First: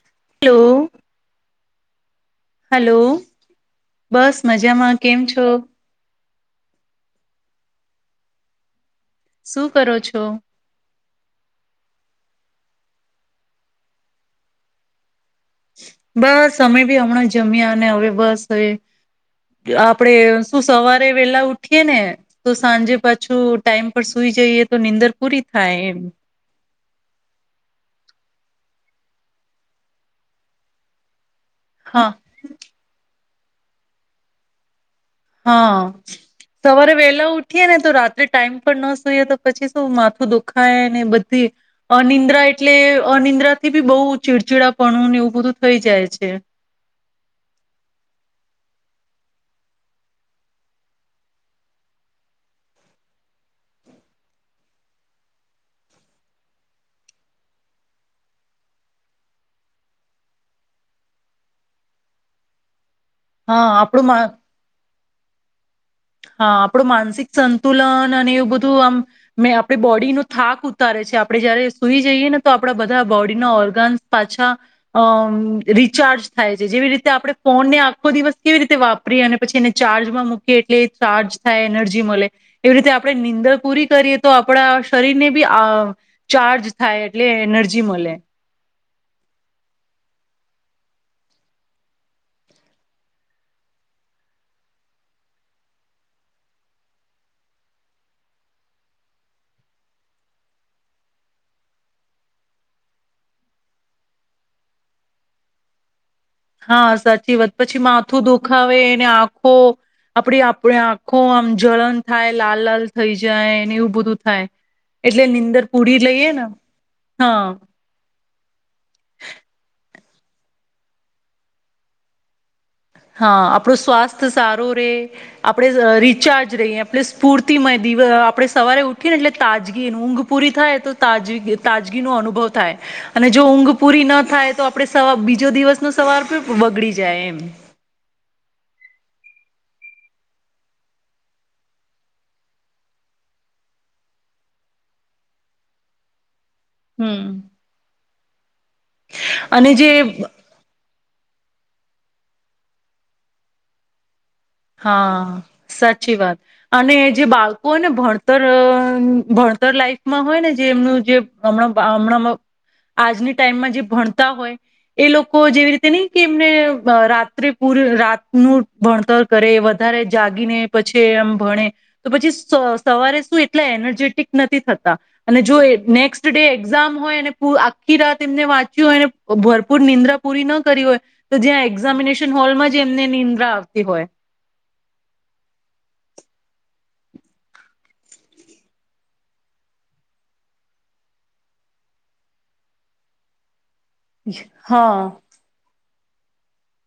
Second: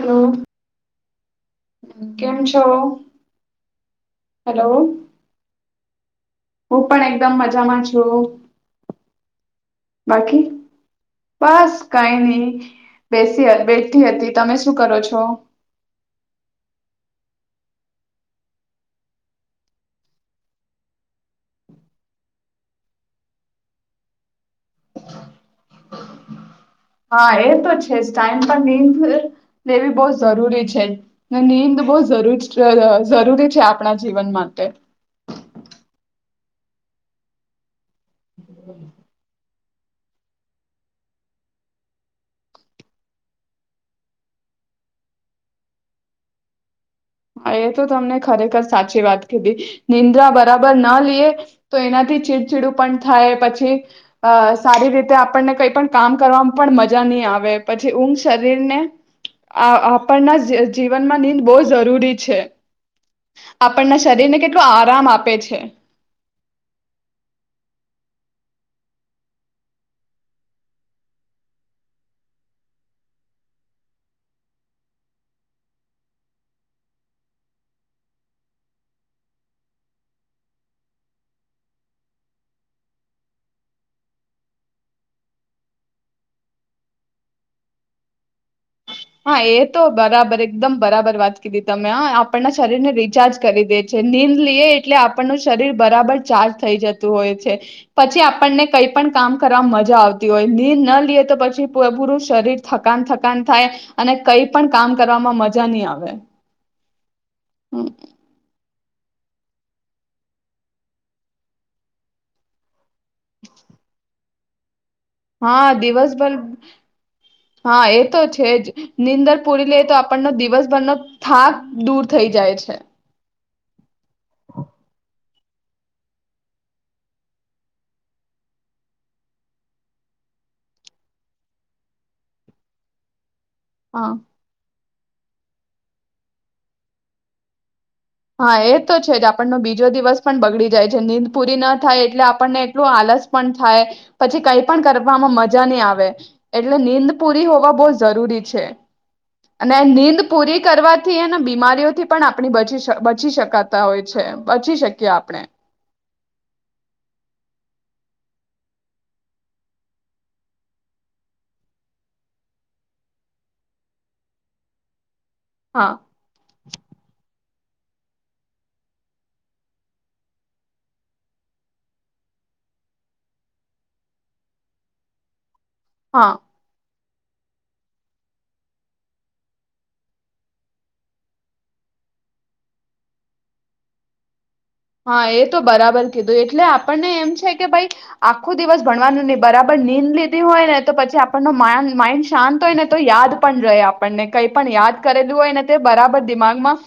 Hello hello કેમ છો hello બસ હેલો મજામાં કેમ છો? હું પણ એકદમ મજામાં છું શું કરો છો બાકી બસ કઈ નહી બેસી બેઠી હતી તમે શું કરો છો બસ અમે બી હમણાં જમ્યા અને હવે બસ આપણેે શું સવારે વહેલા ઉઠીએ ને તો સાંજે પાછું ટાઈમ પર સુઈ જઈએ તો નીંદર પૂરી થાય એમ હા એ તો છે જ ટાઈમ પર નીંદ લેવી બહ જરૂરી છે ના નીંદ બહ હા જરૂરી સ જરૂરી છે આપણા જીવન માટે હા સવારે વેલા ઉઠીએ ને તો રાત્રે ટાઈમ પર ન સુઈએ તો પછી શું માથું દુખાય બધી અનિદ્રા એટલે અનિદ્રાથી બી બહુ ચીડચીડાપણું ને એવું બધું થઈ જાય છે એ તો તમને ખરેખર સાચી વાત કીધી નિંદ્રા બરાબર ના લઈએ તો એનાથી ચીડચીડું પણ થાય પછી અ સારી રીતે આપણને કઈ પણ કામ કરવાવામાં પણ મજા નહી આવે પછી ઊંઘ શરીરને આપણના જીવનમાં નિનીંદ બહુ જરૂરી છે હા આપણના આપણું શરીરને કેટલો આરામ આપે આપે છે હા આપડું માનસિક સંતુલન અને એવું બધું આમ મે આપડી બોડીનો થાક ઉતારે છે આપડણે જયારે સુઈ જઈએ ને તો આપડા બધા બોડીના ઓર્ગન્સ પાછા અ રીચાર્જ થાય છે જેવી રીતે આપણે ફોનને આખો દિવસ કેવી રીતે વાપરીએ અને પછી એને ચાર્જમાં મૂકીએ એટલે ચાર્જ થાય એનર્જી મળે એવી રીતે આપણે નીંદણ પૂરી કરીએ તો આપણા શરીરને બી આ ચાર્જ થાય એટલે એનર્જી મળે હા એ તો બરાબર એકદમ બરાબર વાત કીધી તમે આપણના શરીર ને રિચાર્જ કરી દે છે નીંદ લઈએ એટલે આપણનું શરીર બરાબર ચાર્જ થઈ જતું હોય છે પછી આપણને કઈ પણ કામ કરવા મજા આવતી હોય નીંદ ન લઈએ તો પછી પૂરું શરીર થકાન થકાન થાય અને કઈ પણ કામ કરવામાં મજા નહી આવે હા સાચ જીત પછી હમ. માથું દુઃખાવે આખો આપડી આપ આંખો આમ જલન થાય લાલ લાલ થઈ જાય ને એવું બધું થાય. એટલે નીંદર હા પૂરી લઈએ દિવસભર ને હા એ તો જ છે જ નીંદર પૂરી લઈ તો આપણનો દિવસભરનો થાક દૂર થઈ જાય છે. હા આપણું સ્વાસ્થ્ સારું રે આપણે રીચાર્જ રહીએ સ્ફૂર્તિમય દીવ આપણે સવારે ઉઠી ને એટલે તાજગી ઊંઘ પૂરી થાય તોાજ તાજગીનો અનુભવ થાય અને જો ઊંઘ પૂરી હા ના થાય તો આપડે સવાર બીજો દિવસ ન સવાર બગડી જાય એમ હા એ તો છે જ આપણનો બીજો દિવસ પણ બગડી જાય છે ન નીંદ પૂરી ના થાય એટલે આપણને એટલું આલસ પણ થાય પછી કઈ પણ કરવામાં મજા નહી આવે એટલે નીંદ હમ પૂરી હોવા બહુ જરૂરી છે અને નીંદ પૂરી કરવા થી એ બીમારીઓથી પણ આપણી બચી શકી બચી શકાતા હોય છે એમ હા સાચી વાત અને એ જે બાળકો હો ને ભણ ભતર ભણતર લાઈફમાં હોય ને જેમનું જેમમણા આજની ટાઈમમાં જે ભણતા હોય એ લોકો લોકો જેવી રીતે હા નહી કે એમને રાત્રે પૂરે રાતનું ભણતર કરે વધારે જાગીને પછી એમ ભણે, તો પછી સવારે શું એટલા એનર્જેટિક નથી થતા અને જો નેક્સ્ટ હા ડે એક્ઝામ હોય આખી રાત એમને વાંચ્યું હોય ભરપૂર નિંદ્રા પૂરી ન કરી હોય તો, જ્યાં એક્ઝામિનેશન હોલમાં જ એમને નિંદ્રા આવતી હોય. હા એ તો બરાબર કીધું એટલે આપણને એમ છે કે ભાઈ, આખો દિવસ ભણવાનું નહી બરાબર નીંદ લીધી હોય ને તો પછી આપણનો માઇન્ડ શાંત હોય ને તો યાદ પણ રહે. આપણને કંઈ પણ હા યાદ કરેલું હોય ને બરાબર દિમાગમાં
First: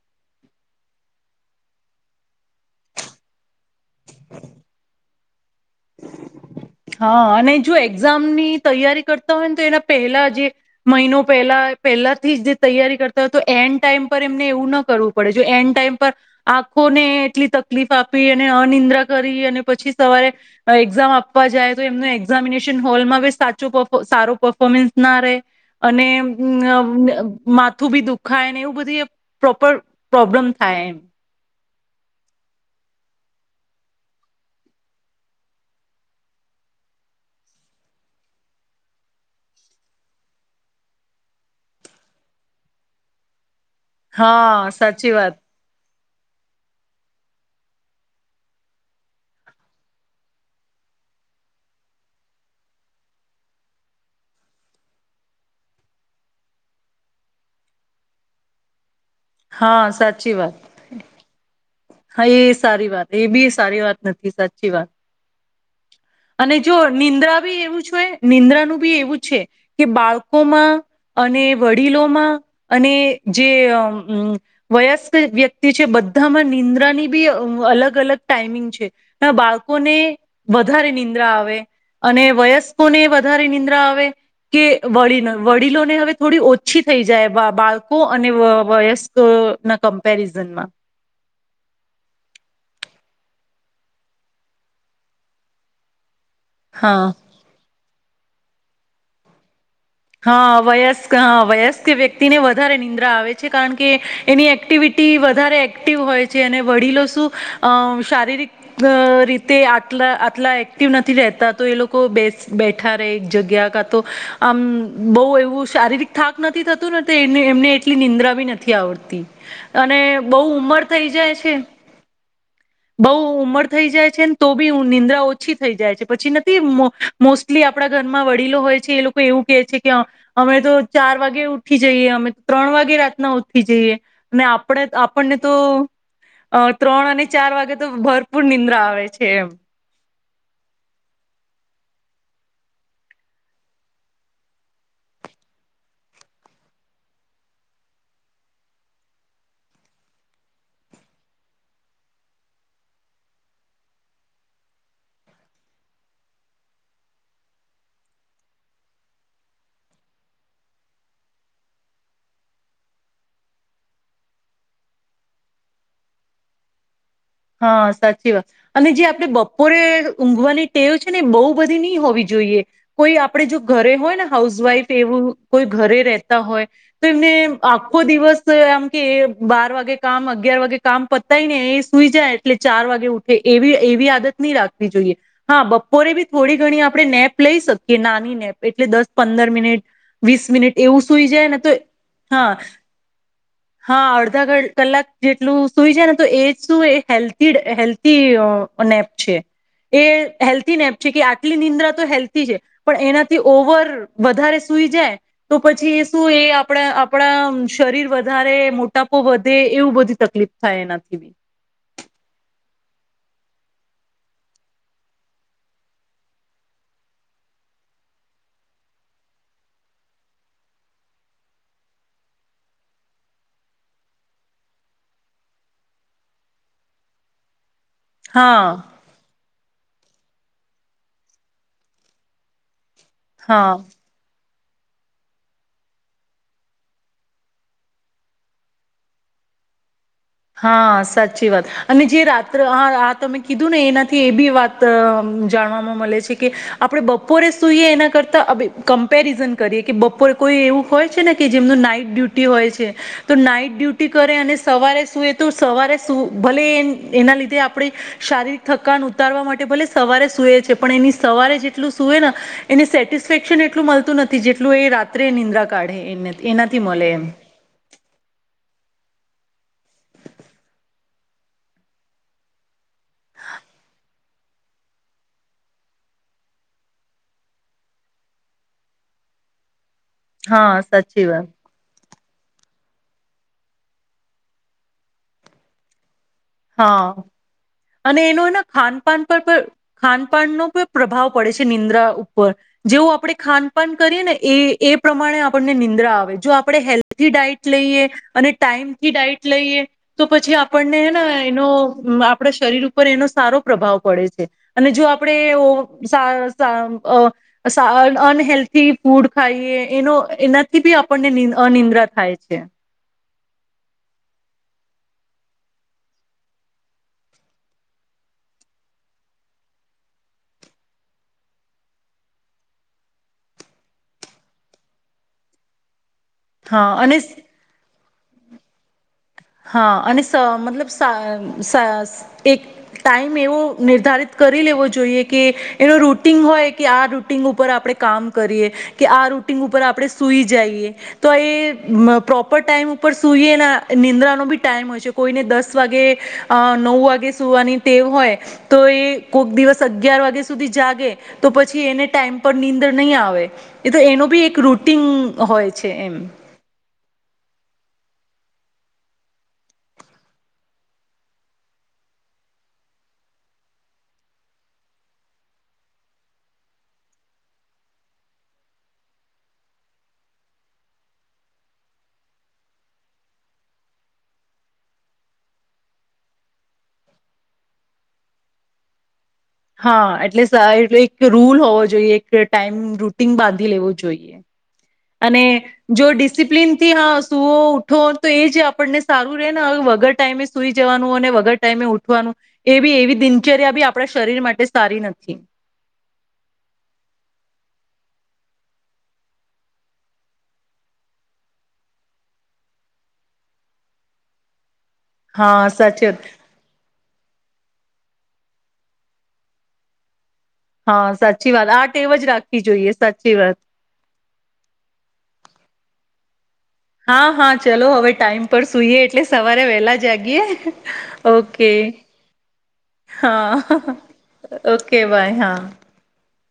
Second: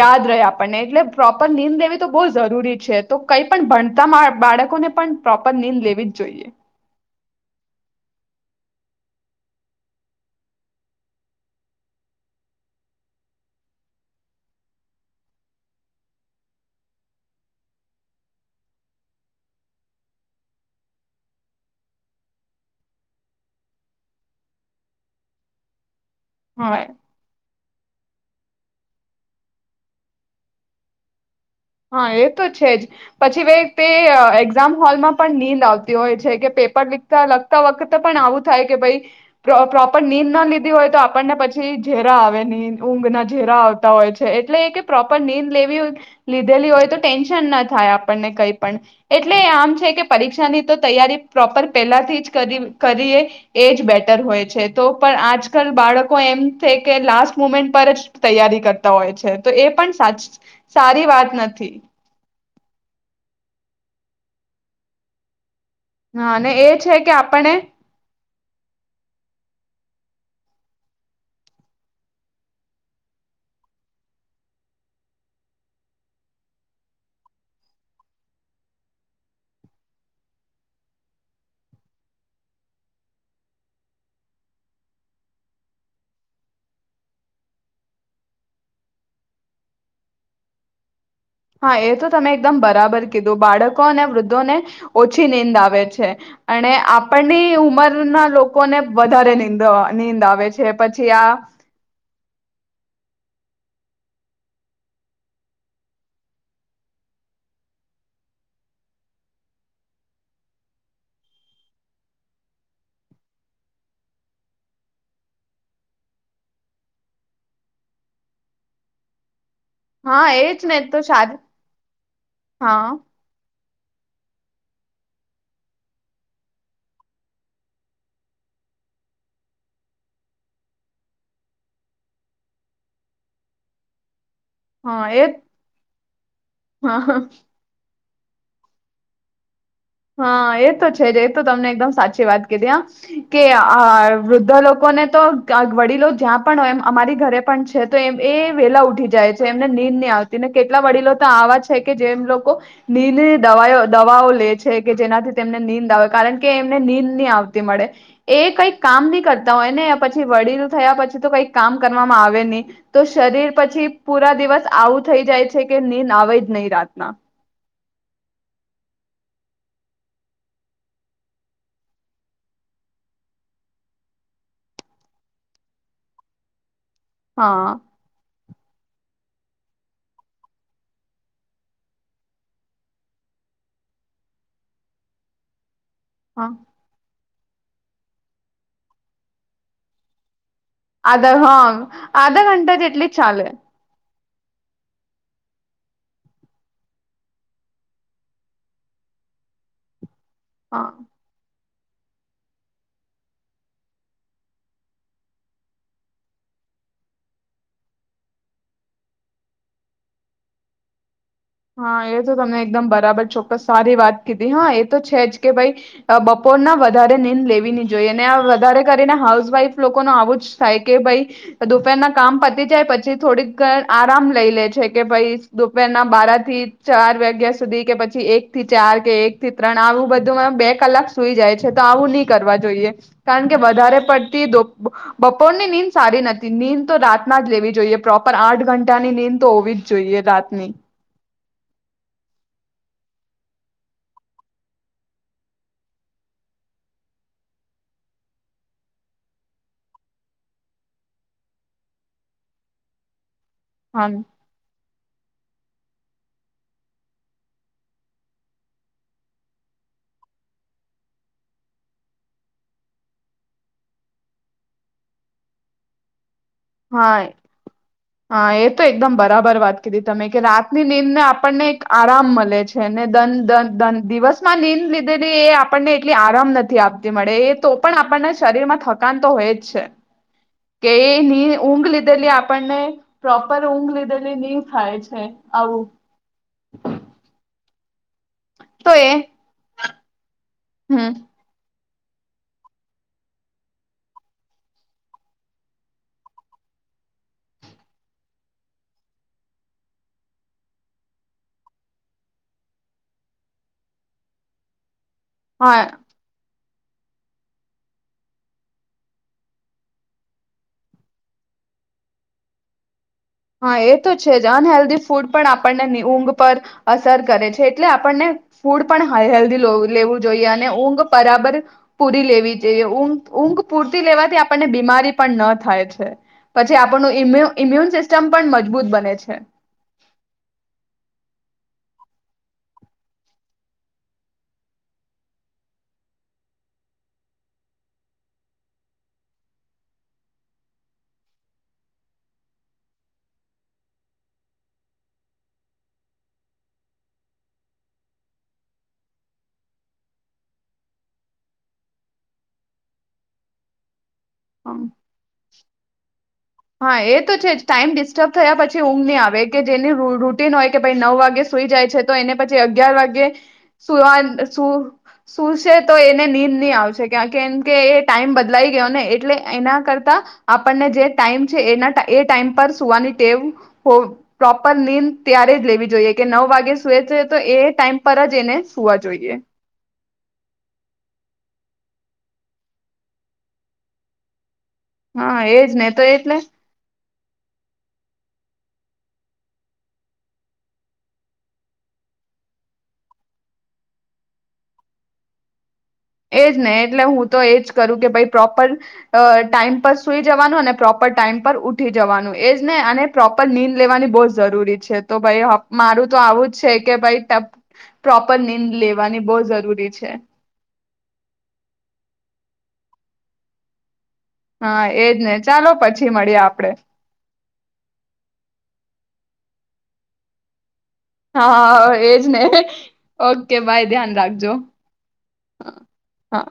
યાદ રહે, આપણને એટલે પ્રોપર નીંદ લેવી તો બહુ જરૂરી છે. તો કઈ પણ ભણતા બાળકોને પણ પ્રોપર નીંદ લેવી જ જોઈએ. હા અને જો એક્ઝામ ની તૈયારી કરતા હોય ને તો એના પહેલા જે મહિનો પહેલા પહેલા થી જ જે તૈયારી કરતા હોય તો એન્ડ ટાઈમ પર એમને એવું ના કરવું પડે જો, એન્ડ ટાઈમ પર આંખોને એટલી તકલીફ આપી અને અનિદ્રા કરી અને પછી સવારે એક્ઝામ આપવા જાય તો એમનું એક્ઝામિનેશન હોલમાં બી સાચો સારો પફોર્મન્સ ના રહે અને હમ હા મા આથું બી દુખાય ને એવું બધી પ્રોપર પ્રોબ્લેમ થાય એમ. હા એ તો છે. જ પછી ભ તે એક્ઝામ હોલમાં પણ નીંદ આવતી હોય છે કે પેપર લીખતા લગતા વખતે પણ આવું થાય કે ભાઈ પ્રોપર નીંદ ના લીધી હોય તો આપણને પછી ઝેરા આવે ઊંઘ ના ઝેરા આવતા‌ હોય છે. એટલે એ હા કે સાચી પ્રોપર વાત નીંદ લેવી હોય લીધેલી હોય તો ટેન્શન ના થાય આપણને કંઈ પણ એટલે આમ છે કે, પરીક્ષાની તો તૈયારી પ્રોપર પહેલાથી જ કરી કરીએ, એ જ બેટર હોય છે. તો પણ આજકાલ બાળકો એમ છે કે લાસ્ટ મુમેન્ટ પર જ તૈયારી કર તા હોય છે. તો એ હા પણ સાચ સાચી વાત સારી વાત નથી. હા એ સારી વાત એ બી સારી વાત નથી સાચી વાત. હા અને એ જો છે કે નિંદ્રા આપણે બી એવું છે‌. નિંદ્રાનું બી એવું છે કે બાળકોમાં અને વડીલોમાં અને જે વયસ્ક વ્યક્તિ છે, બધામાં નિંદ્રાની બી અલગ અલગ ટાઈમિંગ છે. બાળકોને વધારે નિંદ્રા આવે. અને વયસ્કોને વધારે નિંદ્રા આવે કે વ વડીલોને હવે થોડી ઓછી થઈ જાય બાળકો અને વયસ્કો ના કમ્પેરિઝનમાં. હા એ તો તમે એકદમ બરાબર કીધું બાળકો અને વૃદ્ધોને ઓછી નીંદ આવે છે. અને હા આપણની ઉંમરના લોકો લોકોને વધારે નિંદો‌ હા વયસ્ક હા વયસ્ક વ્યક્તિને વધારે નિંદ્રા આવે છે. કારણ કે એની એક્ટિવિટી વધારે એક્ટિવ હોય છે. અને વડીલો શું અ શારીરિક રીતે આટલા આટલા એક્ટિવ નથી. રહેતા તો એ લોકો બેસ બેઠા રહે એક જગ્યા કા તો આમ બહુ એવું શારીરિક થાક નથી થતું. ને એમને એટલી નિંદ્રા બી નથી આવડતી. અને હા બહુ એજ ને ઉમર તો થઇ જાય સારી છે. હા બઉ ઉંમર થઈ જાય છે ને તો બી નિંદ્રા ઓછી થઈ જાય છે્ પછી નથી મોસ્ટલી આપડા ઘરમાં વડીલો હોય છે એ લોકો એવું કેહે છે કે અમે તો ચાર વાગે ઉઠી જઈએ અમે તો, ત્રણ વાગે રાતના ઉઠી જઈએ. આપણે હા એ આપણને તો ત્રણ હા અને તો ભરપૂર નિંદ્રા આવે છે એમ. હા એ તો છે એ તો તમને એકદમ સાચી વાત કીધી હ કે આ વૃદ્ધ લોકોને તો વડીલો જ્યાં પણ હોય એમ અમારી ઘરે પણ છે. તો એ એ વેલા ઉઠી જાય છે. એમને નીંદ નહી આવતીને કેટલા વડીલો તો આવા છે કે જેમ લોકો નીંદ દવાઓ લે છે. કે જેનાથી તેમને નીંદ આવે. કારણ કે એમને નીંદ નહી આવતી મળે એ કંઈક કામ નહી કરતા હોય ને પછી વડીલું થયા પછી તો કઈક કામ કરવામાં આવે નહી તો શરીર પછી પૂરા દિવસ આવું થઈ જાય છે કે નીંદ આવે જ નહી રાતના. હા સાચી વાત અને જે આપણે બપોરે ઊંઘવાની ટેવ છે, ને એ બહુ બધી નહી હોવી જોઈએ કોઈ આપડે જો ઘરે હોય ને હાઉસવાઈફ એવું કોઈ ઘરે રહેતા હોય. તો એને હા આખો દિવસ એમ કે બાર વાગે કામ અગિયાર વાગે કામ પતાય ને એ સુઈ જાય એટલે ચાર વાગે ઉઠે એવી એવી આદત નહી રાખવી જોઈએ હા બ રે બી હા થોડી ઘણી આપણે નેપ. લઈ શકીએ નાની નેપ એટલે દસ પંદર મિનિટ વીસ મિનિટ એવું સુઈ આધા જાય ને તો હા આધા ઘંટા જેટલી ચાલે. અધા કલાક જેટલું સુઈ છે ને તો એ જ. શું એ હેલ્ધી હેલ્થી નેપ છે એ. હેલ્થી હા નેપ છે કે આટલીંદ. હેલ્ છે પણ એનાથી ઓવર વધારે સુઈ જાય તો પછી એ શું એ આપણા આપણા શરીર વધારે મોટાપો વધે એવું બધી તકલીફ થાય એનાથી. હા એ તો તમને એકદમ બરાબર ચોક્કસ સારી વાત કીધી હા એ તો છે જ કે ભાઈ બપોરના વધારે નીંદ લેવી નની જોઈએ અને આ વધારે કરીને હાઉસવાઈફ લોકો ન આવું જ થાય કે ભાઈ દુપેરના કામ પતી જાય પછી થોડીક ઘ આરામ લઈ લે છે કે ભઈ દુપેરના બારા થી ચાર વાગ્યા સ સુધી કે પછી એક હા થી ચાર કે એક થી ત્રણ આવું બધુંમાં બે કલાક સુઈ જાય છે તો આવું નહી કરવા જોઈએ. કારણ કે હા વધારે પડતી બપોરની નીંદ સારી નથી નીંદ તો રાતના જ લેવી જોઈએ પ્રોપર આઠ ઘંટાની નીંદ તો હોવી જ જોઈએ. રાતની હા, સચ. સાચી વાત અને જે રાત્ર આ આ તમે કીધું ને એનાથી એ બી વાત જાણવાવામાં મળે છે કે આપડે બપોરે સુઈએ એના કરતા કમ્પેરિઝન કરીએ કે બપોરે કોઈ એવું હોય છે ને કે જેમનું નાઈટ ડ્યુટી હોય છે. તો નાઈટ હા ડ્યુટી કરે અને સવારે તો સવારે સુ ભલે એના લીધે આપડી શારીરિક થકાન ઉતારવા માટે ભલે સવારે સુૂએ છે પણ એની સવારે જેટલું સુૂય ને એને સેટિસ્ફેક્શન એટલું મળતું નથી જેટલું એ રાત્રે નિંદ્રા કાઢે એને. એનાથી મળે હા એમ. હા એ તો એકદમ બરાબર વાત કીધી તમે કે રાતની નીંદ ને આપણને એક આરામ મળે છે નેન દિવસમાં નીંદ લીધેલી એ આપણને એટલી આરામ નથી આપતી મળે એ તો પણ આપણના શરીર માં થકાન તો હોય જ છે. હા કે એ સાચી વાત. ની ઊંઘ લીધેલી આપણને પ્રોપર ઊંઘ લીધેલી નહી થાય છે આવું. હા. અને એનો એના તો ખાન એ પાાન પર પણ ખાનપાનનો હમ પ્રભાવ પડે છે. નિદ્રા ઉપર જેવું આપણે ખાનપાન કરીએ ને એ એ પ્રમાણે આપણને નિંદ્રા આવે જો આપણે હેલ્થી ડાઈટ લઈએ અને ટાઈમથી ડાઈટ લઈએ તો પછી આપણનેે આપ શરીર ઉપર એનો સારો પ્રભાવ પડે છે અને જો આપ હા કપડે ઓ સ અનહેલ્થી ફૂડ ખાઈએ એનો એનાથી બી આપણને અનિદ્રા થાય છે. હા એ તો છે જ અનહેેલ્ધી ફૂડ પણ આપણને ઊંઘ પર અસર કરે છે એટલે આપણને ફૂડ પણ હેલ્ધી લેવું જોઈએ અને ઊંઘ બરાબર પૂરી લેવી જોઈએ ઊંઘ ઊંઘ પૂરતી લેવાથી આપણને બીમારી પણ ન થાય છે. પછી હા આપણું અને ઇમ્યુન સિસ્ટમ પણ મજબૂત બને છે. હા અને મતલબ એક ટાઈમ એવો નિર્ધારિત કરી લેવો જોઈએ કે એનો રૂટિન હોય કે આ રૂટિન ઉપર આપણે કામ કરીએ કે આ રૂટિન ઉપર આપણે સુઈ જઈએ તો એ પ્રોપર ટાઈમ ઉપર સુઈએ નિંદ્રા ટમ હોય કોઈ દસ વાગે નવ વાગે સુવાની ટે હોય તો એ કોઈ દિવસ સુધી જાગે તો પછી એને ટાઈમ પર નીંદર નહી આવે. તો એનો બી એક હમ રૂટીન હોય છે એમ. હા એ તો છે જ ટાઈમ ડિસ્ટર્બ થયા પછી ઊંઘ નહીં આવે કે જેની રૂટીન હોય કે ભાઈ નવ વાગે સુઈ જાય છે તો એને પછી અગિયાર વાગે સુવા સુ સુશે તો એને નીંદ ની આવે છે કેમ કે એ ટાઈમ બદલાઈ ગયો ને એટલે એના કરતા આપણને જે ટાઈમ છે એના એ ટાઈમ પર સુવાની ટેવ પ્રોપર નીંદ ત્યારે જ લેવી જોઈએ કે નવ વાગે સુએ છે તો એ ટાઈમ પર જ એને સુવા જોઈએ. હા એટલે એ એક રૂલ હોવો જોઈએ એક ટાઈમ રૂટીન બાંધી લેવું જોઈએ. હા અને એજ ને જો તો એટલે ડિસિપ્લિનથી હ સૂવો ઉઠો તો એ જે આપણને સારું રહે ને વગર ટાઈમે સુઈ જવાનું અને વગર ટાઈમે ઉઠવાનું એ બી એવી દિનચર્યા બી આપણા શરીર માટે સારી નથી. એજ ને એટલે હું તો એજ કરું કે ભઈ પ્રોપર ટાઈમ પર સુઈ જવાનું અને પ્રોપર ટાઈમ પર ઉઠી જવાનું એજ ને અને પ્રોપર નીંદ લેવાની બહુ જ જરૂરી છે તો ભાઈ હા સાચી મારું તો વાત આવું જ છે કે ભાઈ પ્રોપર નીંદ લેવાની બઉ જરૂરી છે. હા સાચી વાત આ ટેવ જ રાખવી જોઈએ સાચી વાત. હા એજ ને ચાલો પછી મડીએ આપડે. હા હા ચલો હવે ટાઈમ પર સુઈએ એટલે સવારે વેલા જાગીએે. હા આ આ એજ ને ઓકે હા બાય ધ્યાન રાખજો. ઓકે બાય હા હા.